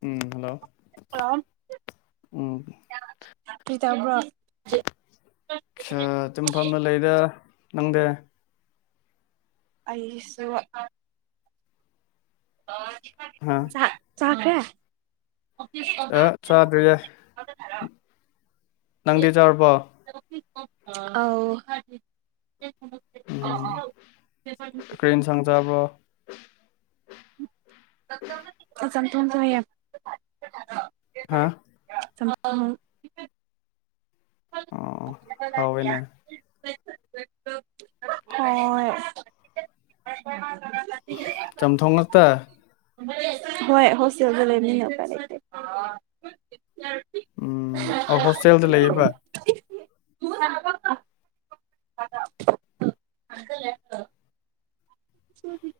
ꯎꯝ hello ꯀꯔꯤꯇꯧꯕ꯭ꯔꯣ ꯑ ꯇꯨꯝꯐꯝꯅ ꯂꯩꯗ ꯅꯪꯗꯦ ꯑꯩꯁꯨ ꯍꯥ ꯆꯥꯛ ꯆꯥꯈꯔꯦ ꯑ ꯆꯥꯗ꯭ꯔꯤꯌꯦ ꯅꯪꯗꯤ ꯆꯥꯔꯕꯣ ꯑꯥꯎ [inaudible] ꯁꯪꯆꯥꯕꯔꯣ ꯑ ꯆꯝꯊꯣꯡ ꯆꯥꯏꯌꯦ ꯍꯥꯥ ꯆꯝꯊꯣꯡ ꯑꯣ ꯍꯥꯎꯋꯦꯅꯦ [inaudible] ꯍꯣꯏ ꯆꯝꯊꯣꯡ ꯉꯥꯛꯇ ꯍꯣꯏ ꯍꯣꯁꯦꯜꯗ ꯂꯩꯕꯅꯤꯅ ꯎꯄꯥꯏ ꯂꯩꯇꯦ ꯎꯝ ꯑ ꯍꯣꯁꯇꯦꯜꯗ ꯂꯩꯌꯦꯕ [inaudible] ꯀ ꯎ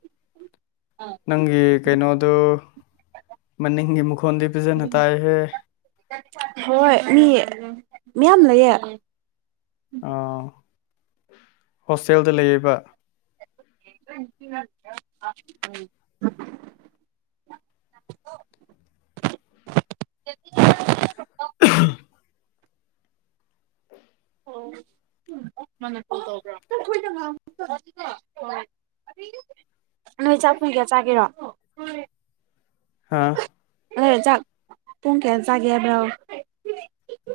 ꯅꯪꯒꯤ ꯀꯩꯅꯣꯗꯨ ꯃꯅꯤꯡꯒꯤ ꯃꯈꯣꯟꯗꯤ ꯄꯤꯖꯅ ꯇꯥꯏꯍꯦ ꯍꯣꯏ ꯃꯤ ꯃꯌꯥꯝ ꯂꯩꯌꯦ ꯍꯣꯁꯇꯦꯜꯗ ꯂꯩꯌꯦꯕ [inaudible] [unintelligible] ꯑꯣ [inaudible] ꯅꯣꯏ ꯆꯥꯛꯄꯣꯡ ꯀꯌꯥ ꯆꯥꯈꯤꯔꯣ ꯍꯥꯥ ꯑꯗꯨ ꯆꯥꯛ ꯄꯨꯡ ꯀꯌꯥ ꯆꯥꯒꯦ ꯍꯥꯏꯕ꯭ꯔꯣ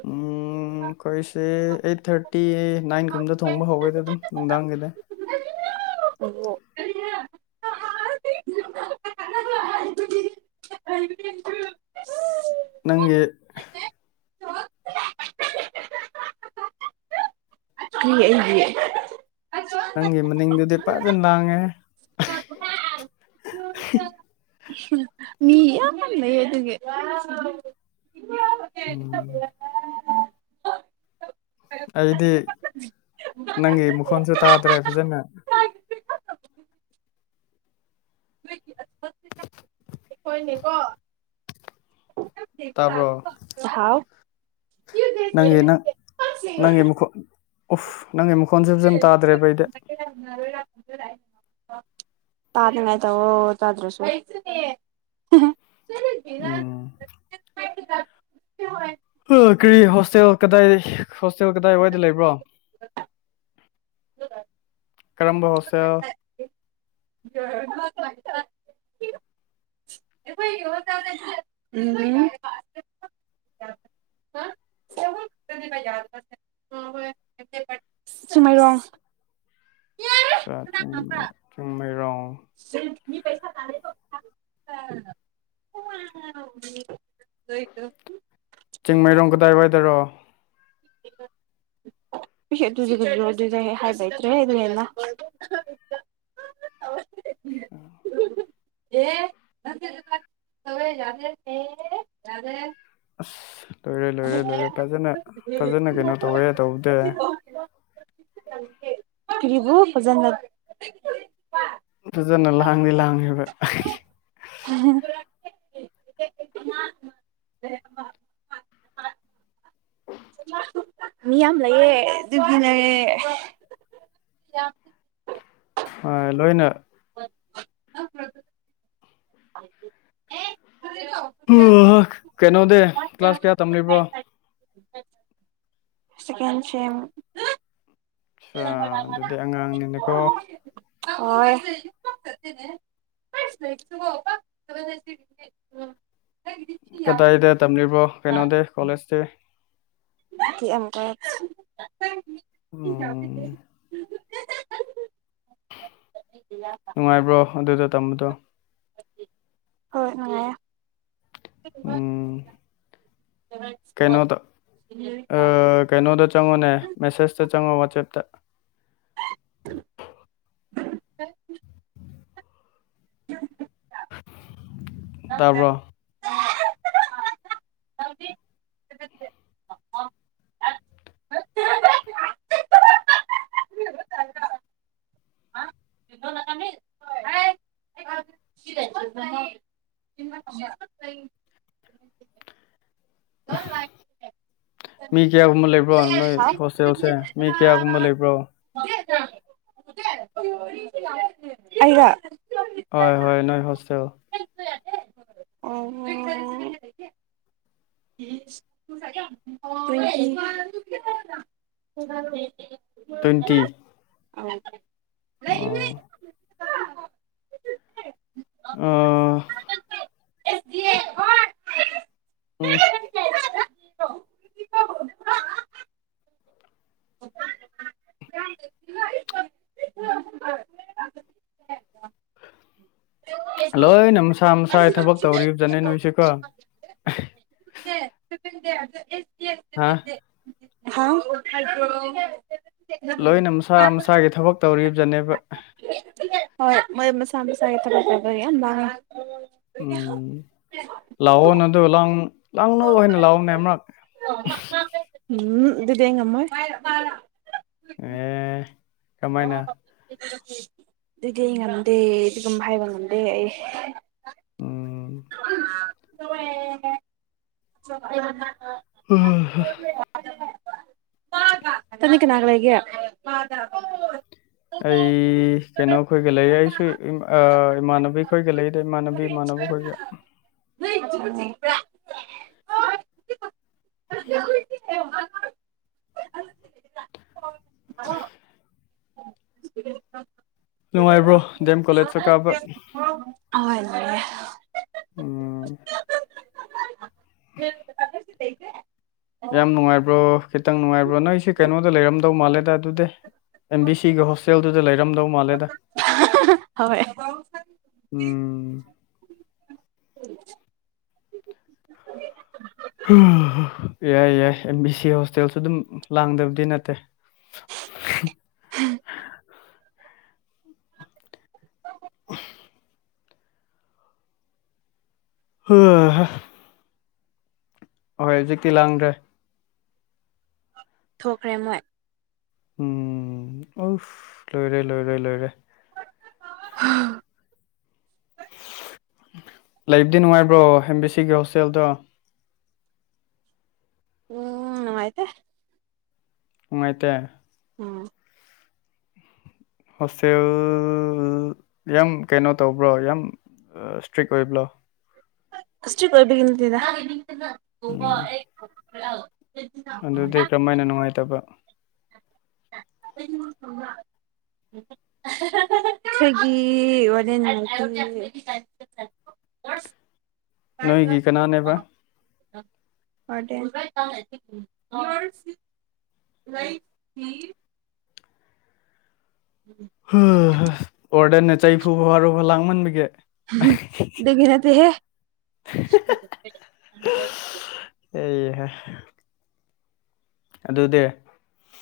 ꯎꯝ ꯀꯣꯏꯁ ꯑꯩꯠ ꯊꯥꯔꯇꯤ ꯅꯥꯏꯟ ꯀꯨꯝꯗ ꯊꯣꯡꯕ ꯍꯧꯒꯦꯗꯤ ꯑꯗꯨꯝ ꯅꯨꯡꯗꯥꯡꯒꯤꯗ ꯑꯣ [unintelligible] ꯅꯪꯒꯤ [inaudible] [unintelligible] ꯅꯪꯒꯤ ꯃꯅꯤꯡꯗꯨꯗꯤ ꯐꯖꯅ ꯂꯥꯡꯉꯦ [inaudible] ꯃꯤ ꯌꯥꯝ ꯂꯩꯌꯦ ꯑꯗꯨꯒꯤ ꯎꯝ ꯑꯩꯗꯤ ꯅꯪꯒꯤ ꯃꯈꯣꯟꯁꯨ ꯇꯥꯗ꯭ꯔꯦ ꯐꯖꯅ [inaudible] [inaudible] ꯍꯣꯏꯅꯦꯀꯣ ꯇꯥꯕ꯭ꯔꯣ ꯍꯥꯎ ꯅꯪꯒꯤ ꯅꯪ ꯅꯪꯒꯤ ꯃꯈꯣꯟ ꯎꯐ ꯅꯪꯒꯤ ꯃꯈꯣꯟꯁꯨ ꯐꯖꯅ ꯇꯥꯗ꯭ꯔꯦꯕꯩꯗ [inaudible] ꯇꯅꯤꯉꯥꯏ ꯇꯧꯑꯣ ꯇꯗ꯭ꯔꯁꯨ ꯎꯝ [inaudible] ꯀꯔꯤ ꯍꯣꯁꯇꯦꯜ ꯀꯗꯥꯏ ꯍꯣꯁꯇꯦꯜ ꯀꯗꯥꯏꯋꯥꯏꯗ ꯂꯩꯕ꯭ꯔꯣ ꯀꯔꯝꯕ ꯍꯣꯠꯁꯦꯜ [inaudible] ꯎꯝ ꯃꯌꯥꯗꯕ ꯑꯣ ꯍꯣꯏ ꯁꯃꯥꯏꯔꯣꯡ ꯑ ꯆꯤꯡ ꯃꯔꯣ ꯁ ꯆꯤꯡꯃꯩꯔꯣꯡ ꯀꯗꯥꯏ ꯋꯥꯏꯗꯔꯣ ꯑꯗꯨꯗꯤ ꯑꯗꯨꯗꯦꯛ [inaudible] ꯍꯥꯏꯕꯇ꯭ꯔꯦ ꯍꯦꯟꯅ [inaudible] ꯑꯦ ꯅꯋ [inaudible] ꯌꯥꯗꯦ ꯌꯥꯗꯦ ꯑꯁ ꯂꯣꯏꯔꯦ ꯂꯣꯏꯔꯦ ꯂꯣꯏꯔꯦ ꯐꯖꯅ ꯐꯖꯅ ꯀꯩꯅꯣ ꯇꯧꯋꯦ ꯇꯧꯕꯗꯤ [unintelligible] [inaudible] ꯀꯤꯔꯤꯕꯨ ꯐꯖꯟ ꯐꯖꯅ ꯂꯥꯡꯗꯤ ꯂꯥꯡꯉꯕ ꯎꯝ [inaudible] ꯃꯤ ꯌꯥꯝ ꯂꯩꯌꯦ ꯑꯗꯨꯕꯤꯅꯦ [unintelligible] ꯑ ꯂꯣꯏꯅ ꯑꯝ [inaudible] ꯀꯩꯅꯣꯗ ꯀ꯭ꯂꯥꯁ ꯀꯌꯥ ꯇꯝꯂꯤꯕꯣ ꯀꯁꯦ [inaudible] ꯑꯗꯨꯗꯤ ꯑꯉꯥꯡꯅꯤꯅꯦꯀꯣ [unintelligible] ꯀꯗꯥꯏꯗ ꯇꯝꯂꯤꯕꯣ ꯀꯩꯅꯣꯗꯤ ꯀꯣꯂꯦꯖꯇꯤ [unintelligible] ꯑꯝ [inaudible] ꯅꯨꯡꯉꯥꯏꯕ꯭ꯔꯣ ꯑꯗꯨꯗ ꯇꯝꯕꯗꯣ ꯍꯣꯏ ꯅꯨꯡꯉꯥꯏꯌꯦ ꯎꯝ ꯀꯩꯅꯣꯗ ꯀꯩꯅꯣꯗ ꯆꯪꯉꯣꯅꯦ ꯃꯦꯁꯦꯁꯇ ꯆꯪꯉꯣ ꯋꯥꯆꯦꯞꯇ [inaudible] ꯇꯥꯕ꯭ꯔꯣ [inaudible] [inaudible] [inaudible] [unintelligible] [unintelligible] [unintelligible] ꯃꯤ ꯀꯌꯥꯒꯨꯝꯕ ꯂꯩꯕ꯭ꯔꯣ ꯅꯣꯏ ꯍꯣꯁꯇꯦꯜꯁꯦ ꯃꯤ ꯀꯌꯥꯒꯨꯝꯕ ꯂꯩꯕ꯭ꯔꯣ [unintelligible] [unintelligible] ꯑꯩꯔ ꯍꯣꯏ ꯍꯣꯏ ꯅꯣꯏ ꯍꯣꯁꯇꯦꯜ ꯑꯝꯍꯝ [inaudible] [unintelligible] [unintelligible] ꯇ꯭ꯋꯦꯟꯇꯤ ꯑꯝ ꯑꯝ ꯑꯥ ꯎꯝ ꯂꯣꯏꯅ ꯃꯁꯥ ꯃꯁꯥꯒꯤ ꯊꯕꯛ ꯇꯧꯔꯤꯕꯖꯠꯅꯦ ꯅꯣꯏꯁꯤꯀꯣ [unintelligible] ꯍꯥ ꯍ [unintelligible] ꯂꯣꯏꯅ ꯃꯁꯥ ꯃꯁꯥꯒꯤ ꯊꯕꯛ ꯇꯧꯔꯤꯕꯖꯅꯦꯕ ꯍꯣꯏ ꯃꯣꯏ ꯃꯁꯥ ꯃꯁꯥꯒꯤ ꯊꯕꯛ ꯇꯧꯕꯩ ꯌꯥꯝ ꯂꯥꯡꯑꯦ ꯎꯝ ꯂꯥꯛꯑꯣ ꯅꯗ ꯂꯥꯡ ꯂꯥꯡꯅꯧ ꯍꯥꯏꯅ ꯂꯥꯛꯑꯣꯅꯦ ꯑꯃꯛ [unintelligible] ꯎꯝ ꯑꯗꯨꯗꯤ ꯑꯩ ꯉꯝꯃꯣꯏ ꯑꯦ ꯀꯃꯥꯏꯅ [unintelligible] ꯑꯗꯨꯗꯤ ꯑꯩ ꯉꯝꯗꯦ ꯑꯗꯨꯒꯨꯝꯕ ꯍꯥꯏꯕ ꯉꯝꯗꯦ ꯑꯩ ꯎꯝ [inaudible] ꯑꯣ ꯍꯣꯏ ꯇꯅꯤꯀꯅꯒ ꯂꯩꯒ ꯑꯩ ꯀꯩꯅꯣ ꯈꯣꯏꯒ ꯂꯩ ꯑꯩꯁꯨ ꯏꯃꯥꯟꯅꯕꯤ ꯈꯣꯏꯒ ꯂꯩ ꯑꯗꯩ ꯏꯃꯥꯟꯅꯕꯤ ꯏꯃꯥꯟꯅꯕ ꯑꯩꯈꯣꯏꯒ ꯅ [unintelligible] ꯎ [inaudible] ꯅꯨꯡꯉꯥꯏꯕ꯭ꯔꯣ ꯗꯗꯤ ꯑꯦꯝ ꯀꯣꯂꯦꯖ ꯆ ꯀꯥꯕ ꯍꯣꯏ ꯂꯩꯌꯦ ꯑꯣ [inaudible] ꯌꯥꯝ ꯅꯨꯡꯉꯥꯏꯕ꯭ꯔꯣ ꯈꯤꯇꯪ ꯅꯨꯡꯉꯥꯏꯕ꯭ꯔꯣ ꯅꯣꯏ ꯑꯩꯁꯦ ꯀꯩꯅꯣꯗ ꯂꯩꯔꯝꯗꯧ ꯃꯥꯜꯂꯦꯗ ꯑꯗꯨꯗꯤ ꯑꯦꯝ ꯕꯤ ꯁꯤꯒ ꯍꯣꯁꯇꯦꯜꯗꯨꯗ ꯂꯩꯔꯝꯗꯧ ꯃꯥꯜꯂꯦꯗ ꯍꯣꯏ ꯎꯝ ꯌꯥꯏ ꯌꯥꯏ ꯑꯦꯝ ꯕꯤ ꯁꯤ ꯍꯣꯁꯇꯦꯜꯁꯨ ꯑꯗꯨꯝ ꯂꯥꯡꯗꯕꯗꯤ ꯅꯠꯇꯦ ꯎꯝ ꯑ ꯍꯣꯏ ꯑꯍꯣꯏ ꯍꯧꯖꯤꯛꯇꯤ ꯂꯥꯡꯗ꯭ꯔꯦ ꯊꯣꯛꯈ꯭ꯔꯦ ꯃꯣꯏ ꯎꯝ ꯑꯣꯐ ꯂꯣꯏꯔꯦ ꯂꯣꯏꯔꯦ ꯂꯣꯏꯔꯦ ꯎꯝ ꯂꯩꯕꯨꯗꯤ ꯅꯨꯡꯉꯥꯏꯕ꯭ꯔꯣ ꯑꯦꯝ ꯕꯤ ꯁꯤꯒꯤ ꯍꯣꯁꯇꯦꯜꯗꯣ ꯎꯝ ꯑꯥꯏꯗ ꯅꯨꯡꯉꯥꯏꯇꯦ ꯎꯝ ꯍꯣꯁꯇꯦꯜ ꯌꯥꯝ ꯀꯩꯅꯣ ꯇꯧꯕ꯭ꯔꯣ ꯌꯥꯝ ꯏꯁꯇ꯭ꯔꯤꯛ ꯑꯣꯏꯕ꯭ꯔꯣ ꯀꯁ ꯎꯝ ꯑꯣꯏꯣꯏ ꯑꯗꯨꯗꯤ ꯀꯔꯝꯍ ꯍꯥꯏꯅ ꯅꯨꯡꯉꯥꯏꯇꯕ ꯑꯩ ꯊ ꯁ꯭ꯋꯒꯤ ꯋꯥꯔꯤꯅꯤ ꯅꯠꯇ ꯅꯣꯏꯒꯤ ꯀꯅꯥꯅꯦꯕ ꯀꯥꯏ ꯍ ꯔꯥꯏ ꯍ ꯎꯝ ꯍ ꯍ ꯍ ꯑꯣꯔꯗꯟꯅ ꯆꯩꯐꯨꯕ ꯋꯥꯔꯨꯕ ꯂꯥꯡꯃꯟꯕꯒꯦ ꯗꯒꯤꯅꯠꯇ ꯍꯦ ꯑꯦꯍ ꯑꯗꯨꯗꯤ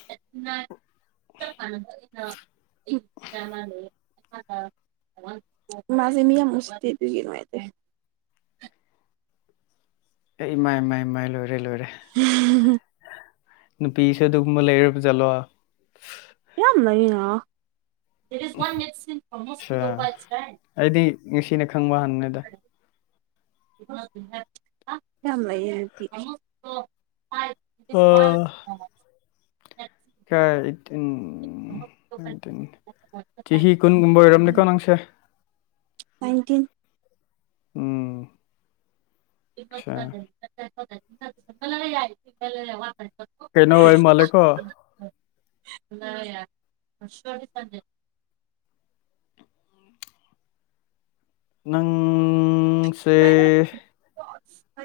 [inaudible] ꯃꯥꯖꯤ ꯃꯌꯥ ꯃꯁꯇꯗ ꯀꯅꯣꯥꯏ ꯑꯦ ꯏꯃꯥꯏ ꯏꯃꯥꯏ ꯏ ꯃꯥꯏ ꯂꯣꯏꯔꯦ ꯂꯣꯏꯔꯦ ꯎꯝ ꯅꯨꯄꯤꯁꯨ ꯑꯗꯨꯒꯨꯝꯕ ꯂꯩꯔꯔꯕ ꯖꯠꯂꯣ ꯌꯥꯝ ꯅ ꯑꯠꯁꯥ ꯑꯩꯗꯤ ꯉꯁꯤꯅ ꯈꯪꯕ ꯍꯥꯟꯅꯤꯗ [inaudible] ꯂꯩ ꯑ ꯀꯦ ꯑꯩꯠꯇꯤꯟ ꯅꯥꯏꯟꯇꯤꯟ ꯆꯍꯤ ꯀꯨꯟꯒꯨꯝꯕ ꯑꯣꯏꯔꯝꯅꯦꯀꯣ ꯅꯪꯁꯦ ꯅꯥꯏꯟꯇꯤꯟ ꯎꯝ [unintelligible] ꯑꯆꯥ ꯌꯥꯋꯥꯇ ꯀꯩꯅꯣ ꯑꯣꯏ ꯃꯥꯜꯂꯦꯀꯣ ꯆ ꯅꯪꯁꯦ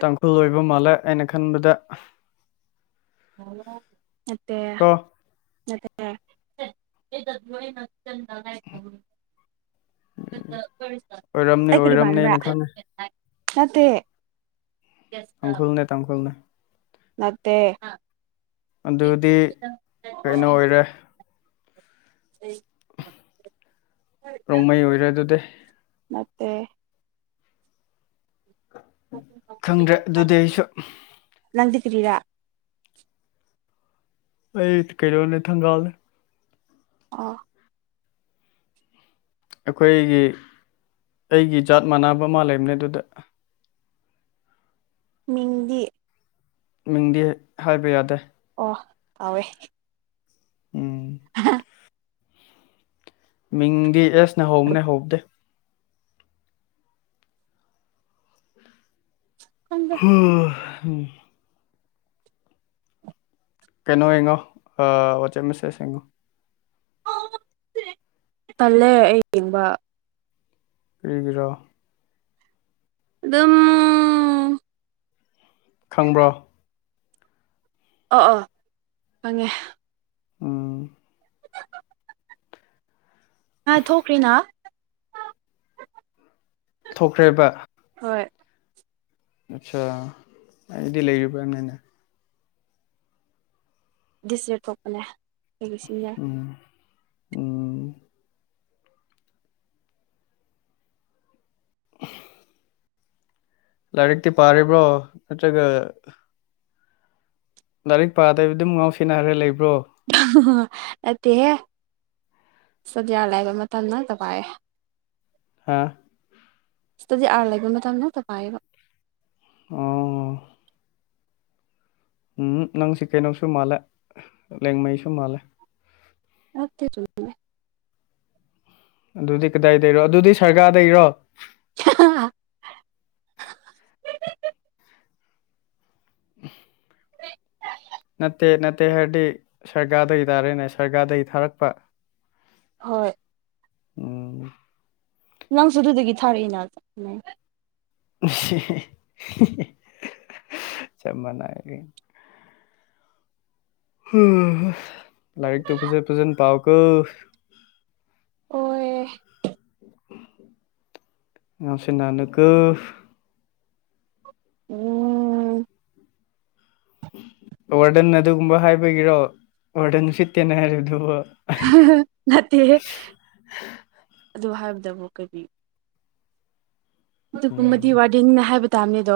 ꯇꯥꯡꯈꯨꯜ ꯑꯣꯏꯕ ꯃꯥꯜꯂꯦ ꯑꯩꯅ ꯈꯟꯕꯗ ꯅꯠꯇ ꯀꯣ ꯃꯅ ꯆ ꯑꯣꯏꯔꯝꯅꯤ ꯑꯩ ꯑꯣꯏꯔꯝꯅꯤꯅ ꯈꯪꯉꯦ ꯃꯥꯟꯕꯕ꯭ꯔꯥ ꯅꯦ ꯑꯪꯈꯣꯜꯅꯦ ꯇ ꯑꯪꯈꯣꯜꯅꯦ ꯅꯠꯇꯦ ꯑꯗꯨꯗꯤ ꯀꯩꯅꯣ ꯑꯣꯏꯔꯦ ꯔꯣꯡꯃꯩ ꯑꯣꯏꯔꯦ ꯑꯗꯨꯗꯤ ꯃꯦ ꯈꯪꯗ꯭ꯔꯦ ꯑꯗꯨꯗꯤ ꯑꯩꯁꯨ ꯂꯪꯗ ꯀ꯭ꯔꯔꯤꯔꯥ ꯑꯩ ꯇ ꯀꯣꯏ ꯏ ꯊꯪꯒꯥ ꯑꯥ ꯑꯩꯈꯣꯏꯒꯤ ꯑꯩꯒꯤ ꯖꯥꯠ ꯃꯥꯟꯅꯕ ꯑꯃ ꯂꯩꯕꯅꯦ ꯑꯗꯨꯗ ꯃꯤꯗꯤ ꯃꯤꯡꯗꯤ ꯍꯥꯏꯕ ꯌꯥꯗꯦ ꯑꯣ ꯇꯥꯎꯋꯦ ꯎꯝ ꯑ ꯃꯤꯡꯗꯤ ꯑꯦꯁ ꯅꯍꯧꯕꯅꯦ ꯍꯧꯕꯗꯦ ꯍꯗ ꯍ ꯀꯩꯅꯣ ꯌꯦꯡꯉꯣ ꯋꯥꯆꯦꯞ ꯃꯦꯁꯦꯁ ꯌꯦꯡꯉꯣ ꯇꯜꯂꯦ ꯑꯩ ꯌꯦꯡꯕ ꯄꯤꯒꯤꯔꯣ ꯑꯗꯨ ꯑꯗꯨꯝ ꯈꯪꯕ꯭ꯔꯣ ꯑꯣ ꯑꯣꯥ ꯐꯪꯉꯦ ꯑꯥ ꯑ ꯊꯣꯛꯈ꯭ꯔꯤꯅꯥ ꯊꯣꯛꯈ꯭ꯔꯦꯕ ꯍꯣꯏ ꯑꯠꯆꯥ ꯑꯩꯗꯤ ꯂꯩꯔꯤꯕ꯭ꯔꯥꯅꯅꯦ ꯗꯤꯁꯖꯔ ꯀꯣꯛꯄꯅꯦ ꯂꯩꯒꯁꯤꯟ ꯌꯥꯦ ꯎꯝ ꯎꯝ [inaudible] ꯂꯥꯏꯔꯤꯛꯇꯤ ꯄꯥꯔꯤꯕ꯭ꯔꯣ ꯅꯠꯇ꯭ꯔꯒ ꯂꯥꯏꯔꯤꯛ ꯄꯥꯗꯕꯤ ꯑꯗꯨꯝ ꯉꯥꯎꯁꯦꯟꯅꯈ꯭ꯔꯦ ꯂꯩꯕ꯭ꯔꯣ ꯅꯠꯇꯦꯍꯦ ꯁꯗꯤꯌꯥ ꯂꯩꯥꯏꯕ ꯃꯇꯝ ꯅꯛꯇ ꯄꯥꯏꯑꯦ ꯍꯥꯥ ꯁꯤꯇꯗꯤ ꯑꯥꯔ ꯂꯩꯕ ꯃꯇꯝꯗꯛꯇ ꯄꯥꯏꯌꯦꯕ ꯑꯣ ꯎꯝ ꯅꯪꯁꯤ ꯀꯩꯅꯣꯁꯨ ꯃꯥꯜꯂꯦ ꯂꯦꯡꯉꯩꯁꯨ ꯃꯥꯜꯂꯦ ꯂꯥꯛꯇ ꯆꯃꯦ ꯑꯗꯨꯗꯤ ꯀꯗꯥꯏꯗꯒꯤꯩꯔꯣ ꯑꯗꯨꯗꯤ ꯁꯔꯒꯥꯥꯔꯗꯩꯔꯣ ꯑ [unintelligible] ꯅꯠꯇꯦ ꯅꯠꯇꯦ ꯍꯥꯏꯔꯗꯤ ꯁꯔꯒꯥꯔꯗꯩ ꯇꯥꯔꯦꯅꯦ ꯁꯔꯒꯥꯔꯗꯒꯤ ꯊꯥꯔꯛꯄ ꯍꯣꯏ ꯎꯝ ꯅꯪꯁꯨ ꯑꯗꯨꯗꯒꯤ ꯊꯥꯔꯛꯏꯅ [unintelligible] [unintelligible] [unintelligible] ꯂꯥꯏꯔꯤꯛꯇꯨ ꯐꯖ ꯐꯖꯅ ꯄꯥꯎꯀꯣ ꯍꯣꯏ ꯉꯥꯎꯁꯤꯟꯅꯅꯨꯀꯣ ꯎꯝ ꯋꯥꯔꯗꯟꯅ ꯑꯗꯨꯒꯨꯝꯕ ꯍꯥꯏꯕꯒꯤꯔꯣ ꯋꯥꯔꯗꯟ ꯎꯁꯤꯠꯇꯦꯅ ꯍꯥꯏꯔꯤꯕꯗꯨ [unintelligible] ꯅꯠꯇꯦ ꯍꯦ ꯑꯗꯨ ꯍꯥꯏꯕꯗꯕꯨ ꯀꯔꯤ ꯑꯗꯨꯒꯨꯝꯕꯗꯤ ꯋꯥꯔꯗꯦꯟꯅꯤꯅ ꯍꯥꯏꯕ ꯇꯥꯕꯅꯦꯗꯣ